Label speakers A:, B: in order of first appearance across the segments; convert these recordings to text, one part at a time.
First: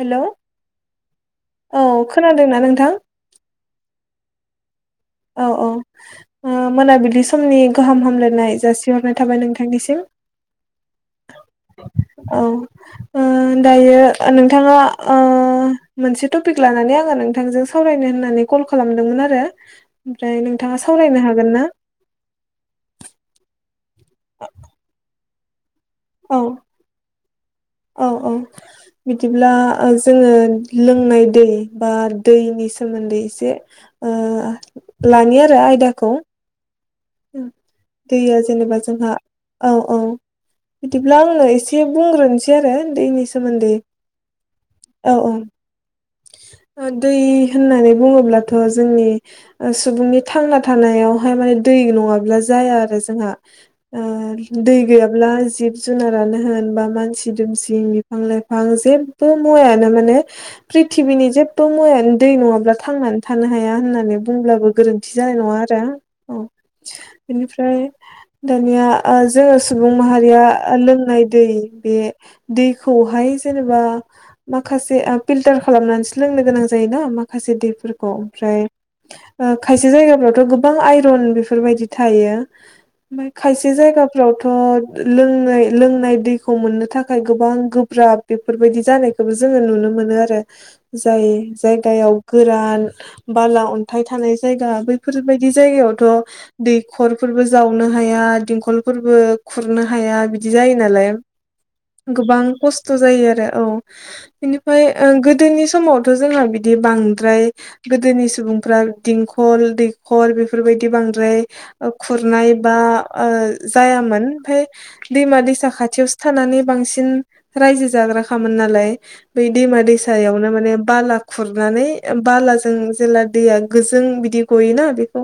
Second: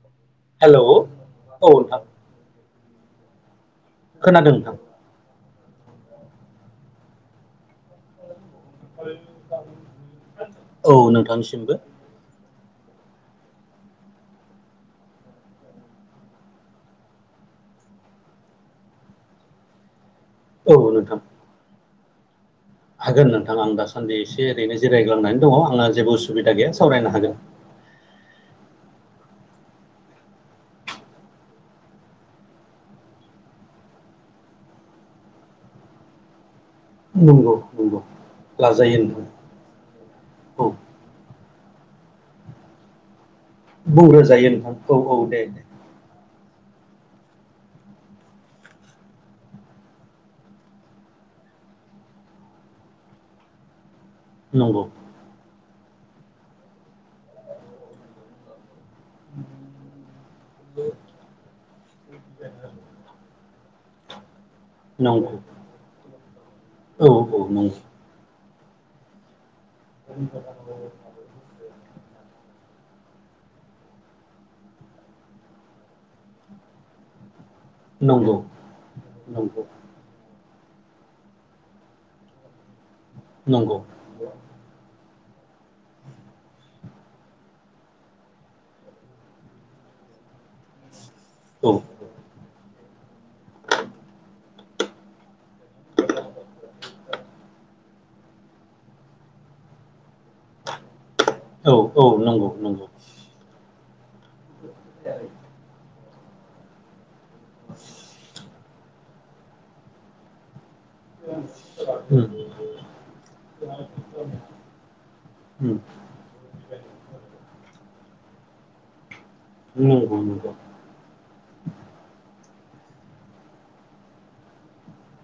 A: हेल'
B: hello औ
A: औ
B: नोंथां
A: खोनादोंना नोंथां।
B: खोनादों नोंथां।
A: औ औ ओ मोनाबिलि समनि गाहाम हामलायनाय जासिहरनाय थाबाय नोंथांनिसिम
B: औ नोंथांनिसिमबो
A: औ ओ। दायो नोंथाङा ओ मोनसे टपिक लानानै आङो नोंथांजों सावरायनो होननानै कल खालामदोंमोन आरो ओमफ्राय
B: औ
A: नोंथाङा
B: नोंथां
A: सावरायनो हागोन ना?
B: हागोन नोंथां आं दासान्दि एसे ओरैनो जिरायग्लांनानै दङ आङो जेबो
A: औ
B: उसुबिदा गैया सावरायनो हागोन।
A: [inaudible] बिदिब्ला ओ जोङो लोंनाय दै बार दैनि सोमोन्दै एसे ओ लानि आरो आयदाखौ
B: नंगौ नंगौ
A: दैया जेनेबा
B: लाजायो
A: जोंहा
B: नोंथां
A: औ औ
B: औ
A: बिदिब्ला आंनो एसे बुंग्रोनोसै आरो दैैनि सो
B: बुंग्रोजायो नोंथां औ औ दे दे।
A: ओ दै होननानै बुङोब्लाथ' जोंनि सुबुंनि थांना थानायावहाय दै नङाब्ला जाया आरो जोंहा ओ दै
B: नंगौ
A: गैयाब्ला जिब जुनारानो होन बा मानसि दुमसि बिफां लाइफां जेबबो मुवायानो माने प्रिथिबिनि जेबो मुवायानो दै नङाब्ला थांनानै थानो हाया होननानै बुंब्लाबो गोरोन्थि
B: नंगौ
A: जानाय नङा औ
B: औ औ नंगौ
A: बेनिफ्राय दानिया ओ जोङो सुबुं माहारिया लोंनाय दै बे दैखौहाय जेनेबा माखासे आ पिल्टार खालामनानैसो लोंनो गोनां जायोना मा खायसे दैफोरखौ
B: नंगौ
A: ओमफ्राय ओ
B: नंगौ
A: खायसे जायगाफ्रावथ' गो बां आइरन बेफोरबायदि थायो ओमफाय खायसे
B: नंगौ
A: जायगाफ्रावथ' लोंनाय दैखौ मोननो थाखाय गोबां गोब्राब बेफोरबायदि जानायखौबो जोङो नुनो मो नो आरो जाय
B: औ
A: जायगायाव गोरान बाला अन्थाइ थानाय जायगा बैफोरबायदि जायगायावथ' दैखरफोरबो जावनो हाया देंखलफोरबो खुरनो हाया। बिदि जायो नालाय
B: औ औ
A: गोबां
B: नंगौ नंगौ
A: खस्थ' जायो आरो औ बिनि फाय ओ गोदोनि समावथ' जोंहा बिदि बांद्राय गोदोनि सुबुं फ्रा देंखल दैखर बेफोरबायदि बांद्र
B: उम
A: खुरनाय बा ओ जाया मोन फाय दैमा दैसा
B: उम
A: खा थियावसो थानानै बांसिन रायजो जाग्रा खामोन नालाय बै दैमा
B: नंगौ
A: दैसायावनो
B: नंगौ
A: माने बाला खुरनानै बला जों जेला दैया गोजों बिदि गयोना बेखौ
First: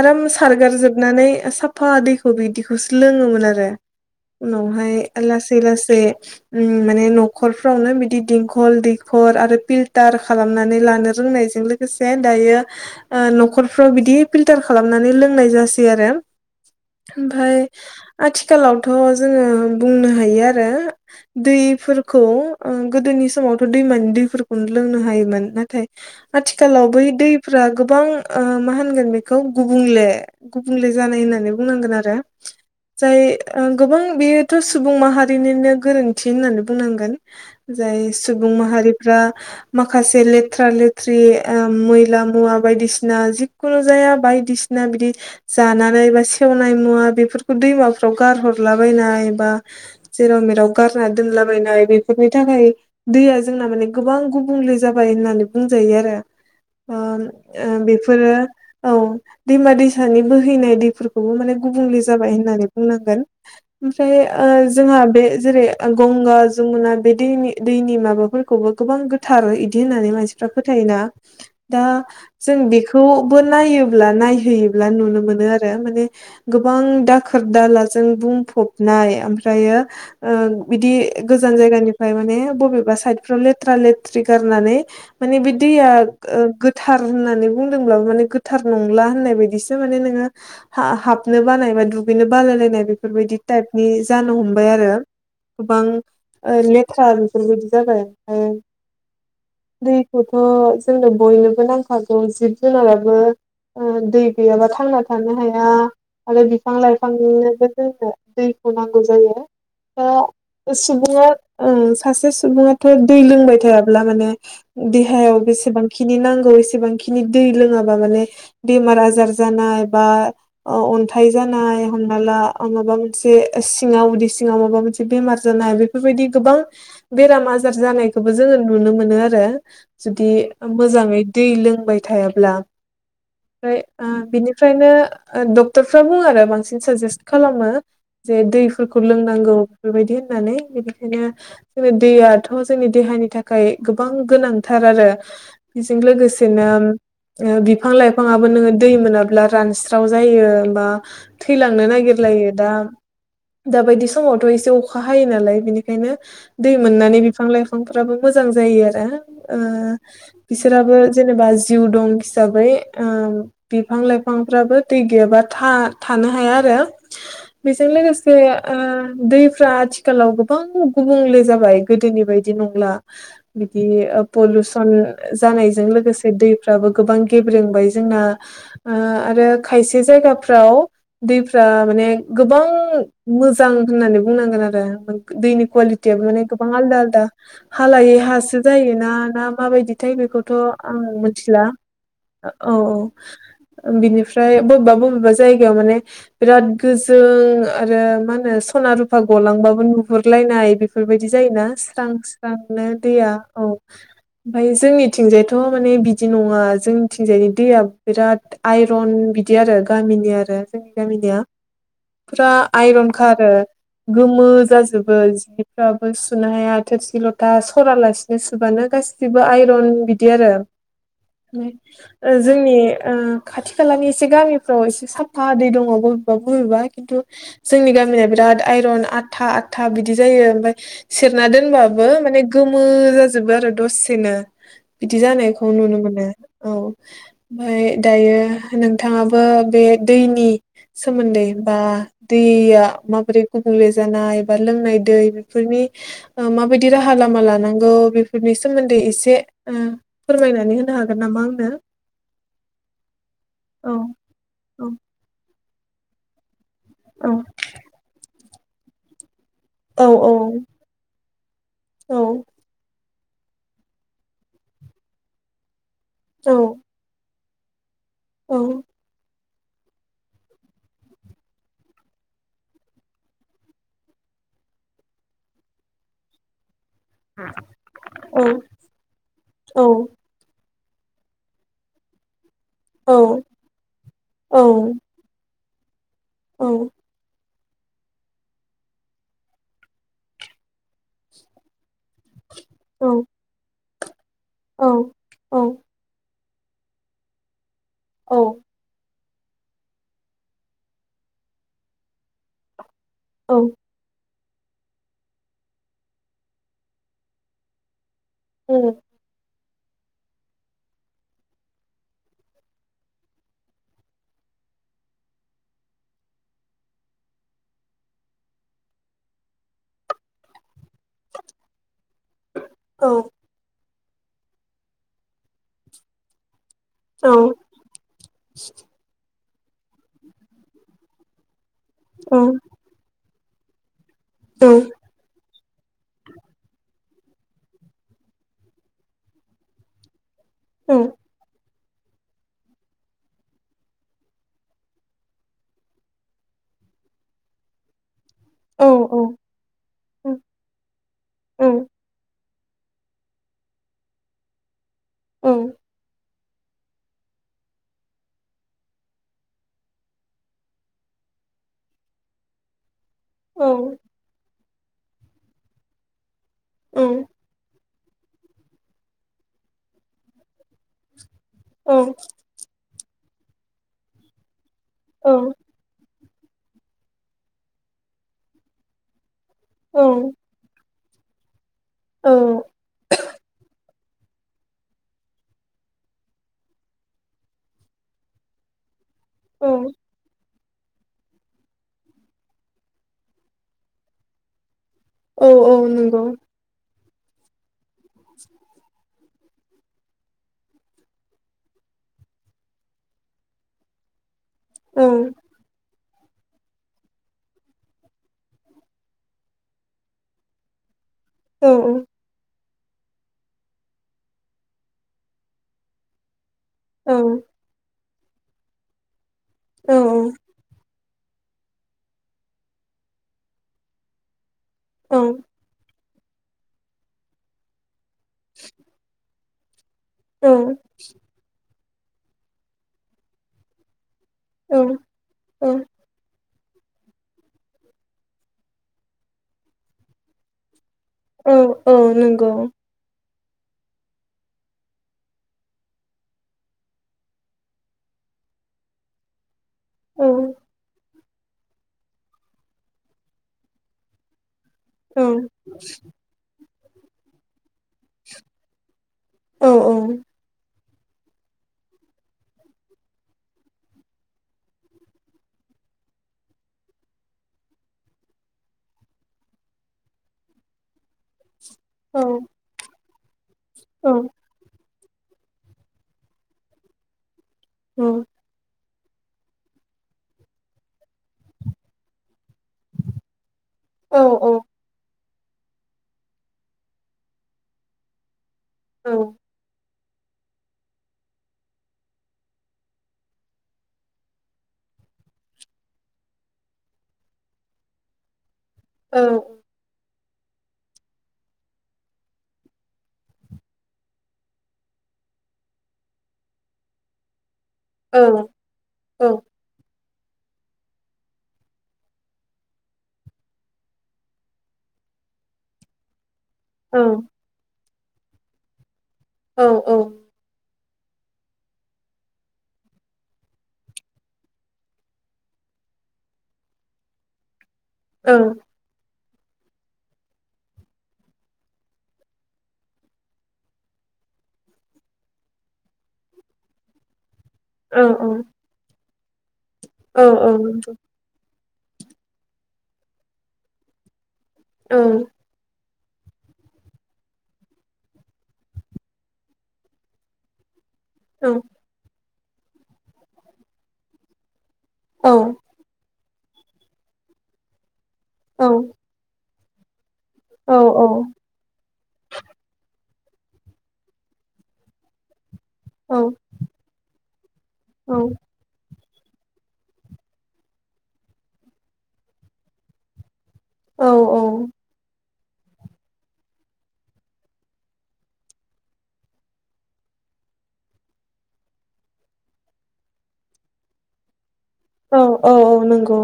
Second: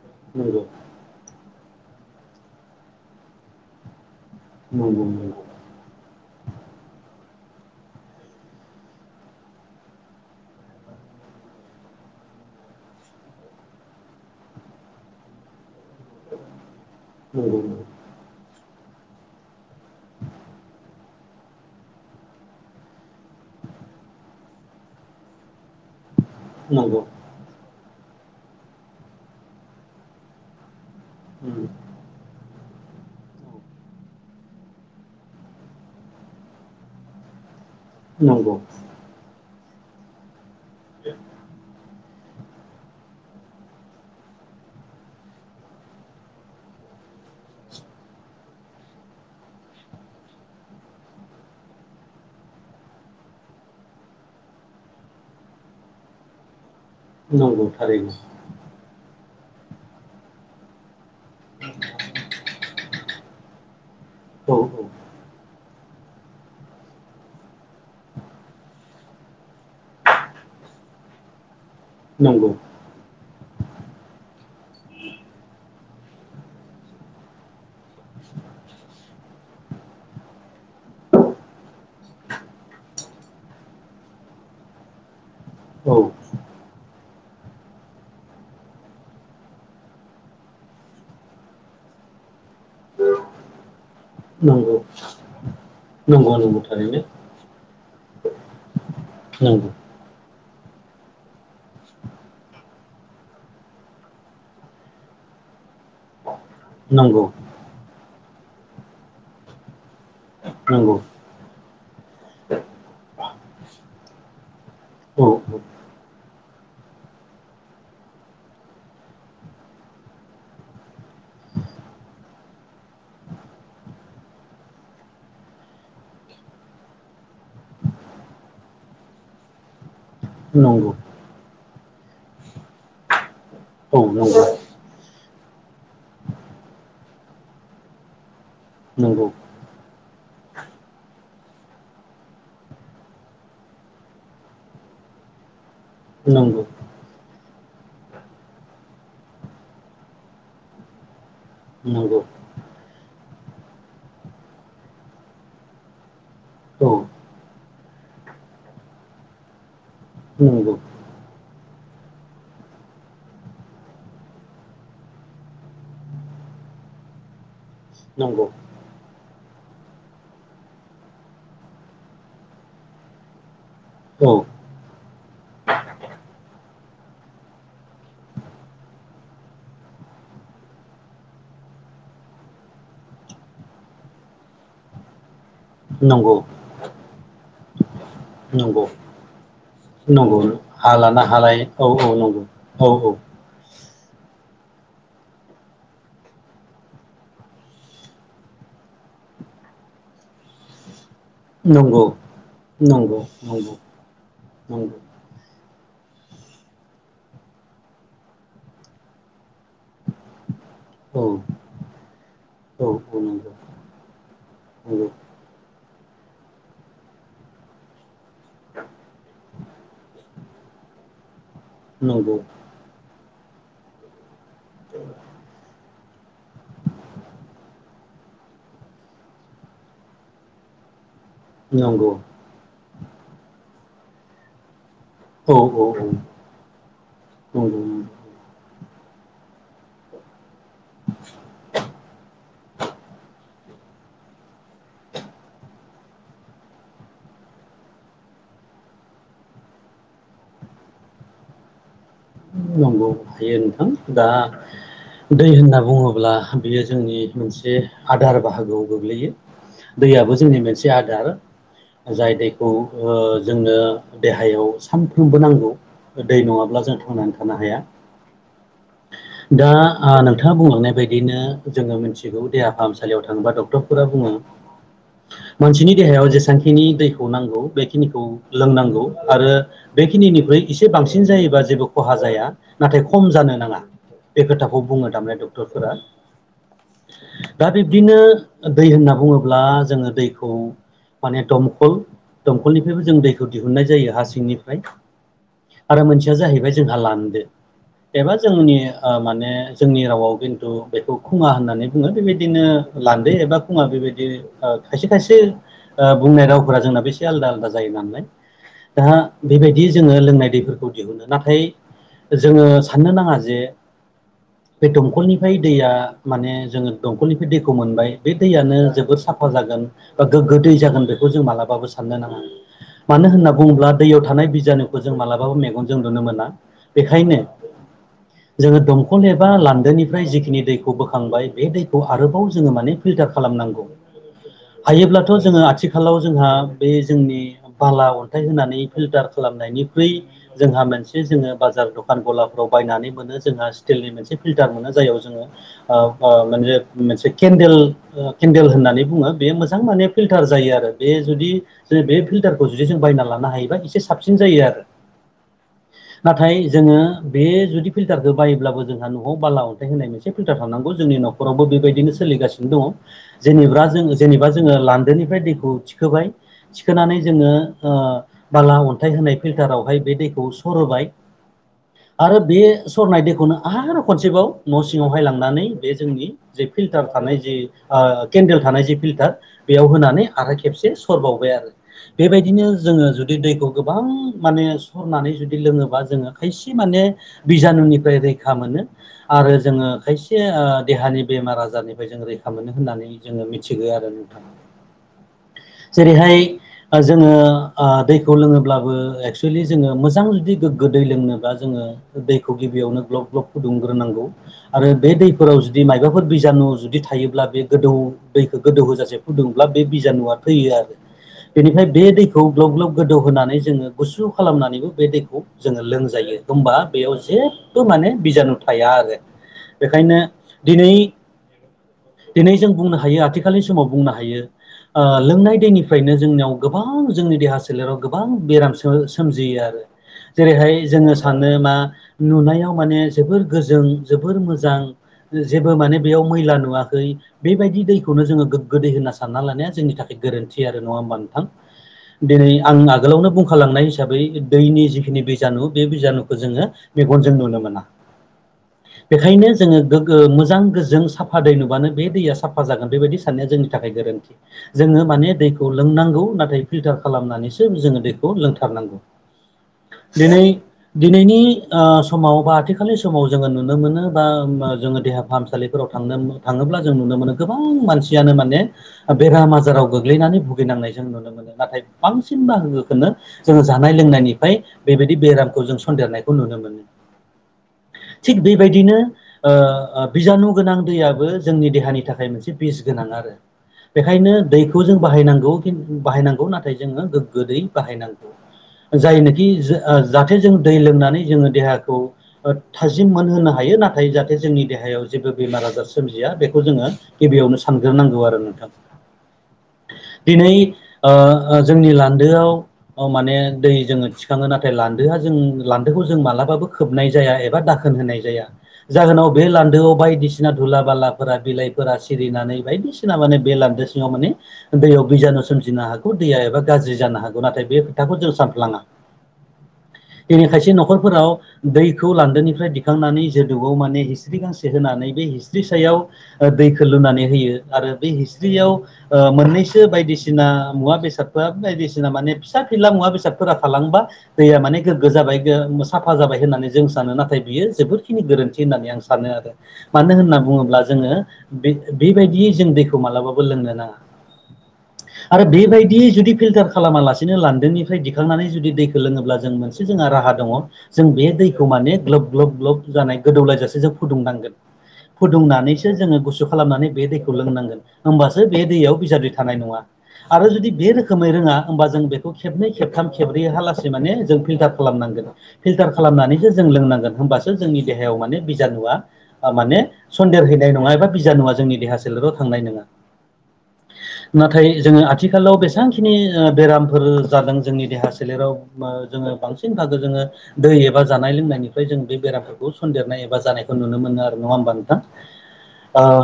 A: आराम
B: नंगौ
A: सारगार जोबनानै सा फा दैखौ बिदिखौसो लोङोमोन आरो उनावहाय
B: नंगौ नंगौ
A: लासै लासै उम माने न'खरफ्रावनो बिदि देंखल दैखर आरो पिल्टार खालामनानै लानो रोंनायजों लोगोसे दायो ओ न'खरफ्राव बिदि पिल्टार खालामनानै लोंनाय जासै आरो ओमफाय
B: नंगौ
A: थ' जोङो बुंनो हायो आरो दैफोरखौ ओ गोदोनि समावथ' दैमानि दैफोरखौनो लोंनो हायोमोन नाथाय आथिखालाव
B: नंगौ
A: बै
B: नंगौ
A: दैफोरा गोबां ओ मा होनगोन बेखौ गुबुंले गुबुंले जानाय होननानै बुंनांगोन आरो जाय ओ गोबां बेयोथ' सुबुं माहारिनिनो गोरोन्थि होननानै बुंनांगोन जाय सुबुं
B: नंगौ
A: माहारिफ्रा माखासे लेथ्रा -लेथ्रि ओम मैला मुवा बायदिसिना जिखुनु जाया बायदिसि ना बिदि जानानै बा सेवनाय मुवा बेफोरखौ दैमाफ्राव गारहरलाबायनाय बा जेराव मेराव गारना दोनलाबायनाय बेफोरबायदि थाखाय दैया जोंना माने गोबां गुबुंले जाबाय होननानै बुंजायो आरो ओम ओ
B: नंगौ थारैनो
A: बेफोरो औ दैमा - दैसानि बोहैनाय दैफोरखौबो माने गुबुंले जाबाय होननानै बुंनांगोन ओमफ्राय ओ
B: औ औ
A: जोंहा बे जेरै गंगा जमुना बे दैनि दैनि माबाफोरखौबो गोबां गोथार इदि होननानै मानसिफ्रा फोथायोना दा
B: नंगौ
A: जों बेखौ खौबो नायोब्ला नायहैयोब्ला नुनो मोनो आरो माने गोबां दाखोर- दाला जों बुंफबनाय ओमफ्रायो ओ बिदि गोजान जायगानि ओमफ्राय माने बबेबा साइदफ्राव लेथ्रा -लेथ्रि गारनानै माने बे दैया
B: औ
A: ओ गोथार होनानै बुंदोंब्ला माने गोथार नंला होननाय बायदिसो माने नोङो हा हाबनो बानाय बा दुट बालायलायनाय बेफोरबायदि टाइपनि जानो हमबाय
B: नंगौ
A: आरो गोबां
B: नंगौ
A: ओ
B: नंगौ थारैनो
A: लेथ्रा बेफोरबायदि जाबाय ओमफ्राय
B: नंगौ
A: दैखौथ' जोंनो बयनोबो नांखागौ जिब जुनाराबो ओ दै गैयाबा थांना थानो हाया आरो बिफां -
B: नंगौ
A: लाइफांनिनोबो जोंनो दैखौ नांगौ जायो
B: नंगौ
A: सुबुङा ओ सासे सुबुङाथ' दै लोंबाय थायाब्ला माने
B: औ
A: देहायाव
B: औ
A: बेसेबांखिनि नांगौ ऐसेबांखिनि दै लोंङाबा माने बेमार-आजार जानाय बा ओ अन्थाइ जानाय नाय हमना ला ओ माबा मोनसे सिङाव उदै सिङाव माबा मोनसे बेमार जानाय बेफोरबायदि गोबां बेराम - आजार जानायखौबो जोङो नुनो मोनो आरो जुदि
B: नंगौ
A: मोजाङै दै लोंबाय थायाब्ला ओमफ्राय
B: औ
A: ओ बिनिफ्रायनो ओ डक्टरफ्रा बुङो आरो बांसिन साजेस्ट खालामो जे दैफोरखौ
B: नंगौ
A: लोंनांगौ बेफोरबायदि होननानै बि ओंखायनो अबे दैयाथ' जोंनि देहानि थाखाय गोबां गोनांथार आरो बेजों
B: नंगौ
A: लोगोसेनो ओ बिफां - लाइफाङाबो नोङो दै मोनाब्ला रानस्राव जायो बा थैलांनो
B: नंगौ नंगौ
A: नागिर दा दा बायदि समावथ' एसे अखा हायो नालाय बिनि दै
B: औ
A: मोननानै बिफां- लाइफांफोराबो मोजां जायो आरो ओ
B: नंगौ
A: बिसोरा ओ जेनेबा जिउ दं हिसाबै ओम बिफां- लाइफांफ्राबो दै गैयाबा था थानो हाया आरो बेजों लोगोसे
B: नंगौ
A: ओ दैफ्रा आथिखालाव गोबां गुबुंले जाबाय गोदोनि बायदि नंला बिदि
B: औ
A: पलुसन जानायजों लोगोसे दैफ्राबो गोबां गेब्रोंबाय जोंना ओ आरो खायसे जाय जायगाफोराव दैफ्रा माने गोबां मोजां होननानै बुंनांगोन आरो दैनि कुवालिटिया
B: नंगौ
A: माने गोबां आलदा - आलदा हालायै हासो
B: नंगौ
A: जायोना ना माबायदिथाय
B: नंगौ
A: बेखौथ'
B: हा
A: आं
B: लाना हा लायै
A: मिथिला
B: औ नंगौ
A: औ- औ ओं बिनि ओमफ्राय बबेबा- बबेबा जायगायाव माने बिराद गोजों आरो मा होनो सना रुफा ग लांबाबो नुहुरलायनाय बिफ बेफोरबायदि जायोना
B: नंगौ
A: स्रां स्रांनो
B: नंगौ
A: दैया औ
B: नंगौ
A: ओमफ्राय
B: नंगौ
A: जोंनिथिंजायथ' माने बिदि नङा जोंनिथिंजायनि दैया बिराद आइरन बिदि आरो गामिनि आरो जोंनि
B: औ
A: गामिनिया फुरा आयरन
B: औ
A: खा आरो
B: नंगौ
A: गोमो जाजोब
B: नंगौ
A: बो जिफ्राबो सुनो हाया थोरसि लथा सरालासिनो सुबानो गासिबो आइरन बिदि आरो ओ
B: नंगौ
A: जोंनि ओ खाथि खालानि एसे गामिफ्राव एसे साफा दैै दङ। बबेबा बबेबा खिन्थु जोंनि गामिया बिरादत आयरन आथा आथ था बिदि जायो ओमफ्राय सेरना दोनबाबो
B: नंगौ
A: माने गोमो जाजोबो आरो दसेनो बिदि
B: औ औ
A: जानायखौ
B: औ
A: नुनो मोनो। औ।
B: नंगौ
A: ओमफाय दायो नोंथाङाबो बे दैनि सोमोन्दै बा दैया माबोरै गुबुंले जानाय बा लोंनाय दै बेफोरनि माबायदि राहा लामा लानांगौ बेफोरनि सोमोन्दै एसे ओ फोरमायनानै होनो हागोन नामा आंनो?
B: नंगौ हायो नोंथां
A: औ
B: दा
A: औ
B: दै होनना बुङोब्ला बियो जोंनि
A: औ
B: मोनसे आदार बाहागोआव गोग्लैयो
A: औ
B: दैयाबो जोंनि मोनसे आदार। जाय दैखौ ओ जोंनो देहायाव सानफ्रोमबो नांगौ। दै
A: औ
B: नङाब्ला जों थांनानै थानो हाया।
A: औ।
B: दा आ नोंथाङा बुंलांनाय बायदियैनो जोङो मिथिगौ देहा फाहामसालियाव थाङोबा डक्टरफोरा बुं
A: [inaudible]
B: मानसिनि देहायाव जेसेबांखिनि दैखौ नांगौ बेखिनिखौ लोंनांगौ आरो बेखिनिनिफ्राय एसे बांसिन जायोबा जेबो खहा जाया नाथाय
A: औ
B: खम जानो नाङा। बे
A: औ
B: खोथाखौ बुङो थारमे डक्टरफोरा।
A: औ।
B: दा बिब्दिनो दै होनना बुङोब्ला जोङो दैखौ माने दमखल दंखलनिफ्रायबो जों दैखौ दिहुननाय जायो हा सिंनिफ्राय
A: औ औ
B: आरो मोनसे जाहैबाय जोंहा लान्दो एबा जोंनि ओ माने जोंनि रावाव खिन्थु बेखौ खुङा होननानै बुङो। बेबायदिनो लांदो
A: औ
B: एबा खङा बेबायदि ओ खायसे खायसे ओ बुंनाय रावफोरा जोंनाो एसे आलादा आलादा जायो नालाय। दा बेबायदि जोङो लोंनाय दैफोरखौ दिहुनो नाथाय जोङो साननो नाङा जे
A: [inaudible]
B: बे दमखलनिफ्राय दैया माने जोङो दमखलनिफ्राय दैखौ मोनबाय बे दैयानो जोबद साफा जा गोग्गो दै जागोन बेखौ जों मालाबाबो साननो नाङा मानो होनना बुङोब्ला दैयाव थानाय बिजानुखौ जों मालाबाबो मेगनजों नुनो मोना।
A: औ।
B: बेखायनो
A: [inaudible]
B: जोङो दंखल एबा लान्दोनिफ्राय जिखिनि दैखौ बोखांबाय बे दैखौ
A: औ
B: आरोबाव जोङो माने फिल्टार खालाम खालामनांगौ
A: औ
B: हायोब्लाथ' जोङो आथिखालाव जोंहा बे जोंनि बाला अन्थाइ होनानै फिल्टार खालामनायनिख्रुइ जोंहा
A: औ
B: मोनसे जोङो बाजार दखान गलाफ्राव बायनानै मोनो। जोंहा स्टिलनि मोनसे फिल्टार मोनो जाय जोङो ओ माने मोनसे केन्देल केन्देल
A: औ
B: होननानै
A: औ
B: बुङो बे मोजां माने फिल्टार जायो आरो बे जुदि
A: औ
B: ज बे फिल्टार जुदि जों बायनानै लानो हायोबा एसे साबसिन जायो आरो।
A: औ।
B: नाथाय जोङो बे जुदि फिल फिल्टारखौ बायोब्लाबो जोंहा न'आव बाला अन्थाइ होनाय मोन फिल्टार थांनांगौ जोंनि न'खरावबो बेबायदिनो सोलिगासिनो दङ।
A: औ
B: जेनेबा जों जेनेबा जोङो लान्दोनिफ्राय दैखौ थिखोबाय
A: औ
B: थिखोनानै जोङो ओ बाला अन्थाइ होनाय फिल्टारावहाय बे दैखौ सरोबाय
A: औ
B: आरो बे सरनाय दैखौनो आरो खनसेबाव न' सिङावहाय लांनानै बे जोंनि जा फिल्टार थानाय जि ओ केन्देल थानाय जि फिल्टार बेयाव होनानै आराय खेबसे स बावबाय आरो
A: औ
B: बेबायदिनो जोङो जुदि दैखौ गो गो बा माने सरनानै जुदि लोङोब्ला जोङो खायसे माने बिज बिजानुनिफ्राय रैखा मोनो आरो जोङो
A: औ
B: खायसे ओ देहानि बेमार आजारनिफ्राय जों रैखा मोनो होननानै जोङो मिथिगौ आरो नोंथां
A: औ औ नंगौ
B: जेरैहाय ओ जोङो ओ दैखौ लोङोब्ला एक्स वेलि जोङो मोजां जुदि गोग्गो दै लोंनोब्ला जोङो दैखौ गिबियावनो ग्लब ग्लब फुदुंग्रोनांगौ आरो
A: औ
B: बे दैफोराव जुदि माइबा बेफोर बिजानु जुदि थायोब्ला बे गोदौ दैखौ गोदौ होजासे फुदुंब्ला बे बिजानुआ थैयो आरो
A: औ
B: बेनिफ्राय बे दैखौ ग्लाब ग्लाब गोदौ होनानै जोङो गुसु खालामनानैबो बे दैखौ जोङो लोंजायो होमबा
A: औ
B: बेयाव जेबो माने बिजानु थाया आरो
A: औ
B: बेखायनो दिनै दिनै जों बुंनो हायो आथिखालनि समाव बुंनो हायो ओ
A: औ
B: लोंनाय दैनि फ्रायनो जोंनियाव गोबां जोंनि देहा सोलेराव गोबां बेराम सोम-सोमजियो आरो
A: औ
B: जेरैहाय जोङो सानो मा नुनायाव माने जोबोर गोजों जोबोर मोजां
A: औ औ
B: जेबो माने बेयाव मैला नुवाखै बेबायदि दैखौनो जोङो गोग्गो दै होनना सानना लानाया जोंनि थाखाय गोरोन्थि आ रो नङा होमबा नोंथां दिनै आं आगोलावनो बुं खालांनाय हिसाबै दैनि जिखिनि बिजानु बे बिजानुखौ जोङो मेगनजों नुनो मोना बेखायनो जोङो गोगो मोजां गोजों साफ फा दै नुबानो बे दैया साफा जागोन बेबायदि साननाया जोंनि थाखाय गोरोन्थि जोङो माने दैखौ लोंनांगौ नाथाय फिल्टार खालामनानै सो जोङो दैखौ लोंथारनांगौ दिनै दिनैनि ओ समाव बा आथिखालनि समाव जोङो नुनो मोनो बा जोङो देहा फाहामसालिफोराव थांनो थाङो ब्ला जों नुनो मोनो गोबां मानसियानो माने बेराम आजाराव गोग्लैनानै भुगिनांनाय जों नुनो मोनो नाथाय बांसिन बाहागोखौनो जोङो जानाय लोंनायनिफ्राय बेबायदि बेरामखौ जों सन्देरनाय खौ नुनो मोनो थिग बेबायदिनो ओ बिजानु गोनां दैयाबो जोंनि देहानि थाखाय मोनसे बिस गोनां आरो बेखायनो दैखौ जों बाहायनां बाहायनांगौ नाथाय जोङो गोगो दै बाहायनांगौ जायनाखि जो जाहाथे जों दै लोंनानै जोङो देहाखौ थाजिम मोनहोनो हायो नाथाय जाहाथे जोंनि देहायाव जेबो बेमार आजार सोमजिया बेखौ जोङो गिबियावनो सानग्रोनांगौ आरो नोंथां
A: औ
B: दिनै ओ ओ जोंनि लान्दोआव माने दै जोङो थिखाङो नाथाय लान्दो दो जों लान्दो बेखौ मालाबाबो खोबनाय जाया एबा दाखोन होनाय जाया जाहोनाव बे लान्दोआव बायदि बायसिना धुला बालाफोरा बिलाइफोरा सिरिनानै बायदिसिना माने बे लान्दो सिङाव माने दैयाव बिजा नुसोमजिनो हागौ दैया एबा गाज्रि जानो हागौ नाथाय बे खोथाखौ जों सानफ्लाङा
A: औ औ
B: दिनै खायसे न'खरफोराव दैखौ लान्दोनिफ्राय दिखांनानै जोदौआव माने हिस्रि गांसे होनानै बे हिस्रि सायाव ओ दैखौ लुनानै होयो आरो बे हिस्रियाव ओ मोननैसो बायदिसिना मुवा बेसादफोरा बायदिसिना माने फिसा फिला मुवा बेसादफोरा थालांबा दैया माने गोगो जाबाय साफा जाबाय होननानै जों सानो नाथाय बियो जोबोरखिनि गोरोन्थि होननानै आं सानो आरो मानो होनना बुङोब्ला जोङो बे-बेबायदियै जों दैखौ मालाबाबो लोंनो नाङा आरो बेबायदि जुदि फिल्टार खालामालासेनो लान्दोनिफ्राय दिखांनानै जुदि दैखौ लोङोब्ला जों मोनसे जोंहा राहा दङ जों बे दैखौ माने ग्लोब ग्लोब ग्लोब जानाय गोदौलायजासे जों फुदुंनांगोन फुदुंनानैसो जोङो गुसु खालामनानै बे दैखौ लोंनांगोन होमबासो बे दैयाव बिजानु थानाय नङा आरो जुदि बे रोखोमै रोङा होमबा जों बेखौ खेबनै खेबथाम खेबब्रै हालासे माने जों फिल्टार खालामनांगोन फिल्टार खालामनानैसो जों लोंनांगोन होमबासो जोंनि देहायाव माने बिजानुआ माने सन्देर हैनाय नङा एबा बिजानुआ नङा जोंनि देहा सोलेराव थांनाय नङा
A: औ औ औ
B: नाथाय जोङो आ थिखालाव बेसेबांखिनि बेरामफोर जादों जोंनि देहा सोलेराव जोङो बांसिनथारखौ जोङो दै एबा जानाय लोंनायनिफ्राय जों बे बेरामफोरखौ सन्देरनाय एबा जानायखौ नुनो मोनो आरो नङा होमबा नोंथां
A: औ औ औ नंगौ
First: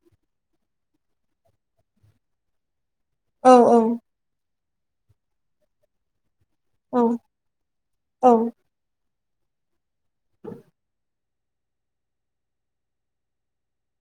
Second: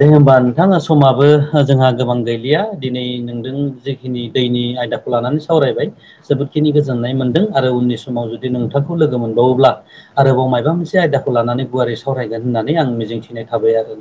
B: दे होमबा नोंथां समाबो जोंहा गोबां गैलिया दिनै
A: औ
B: नोंदों
A: औ
B: जिखिनि दैनि आयदाखौ लानानै सावरायबाय जोबोदखिनि
A: औ
B: गोजोननाय मोनदों आरो उननि समाव
A: औ
B: जुदि नोंथांखौ लोगो मोनबावोब्ला आरोबाव मायबा मोनसे आयदाखौ लानानै गुवारै सावरायगोन होननानै आं मिजिंथिनाय थाबाय आरो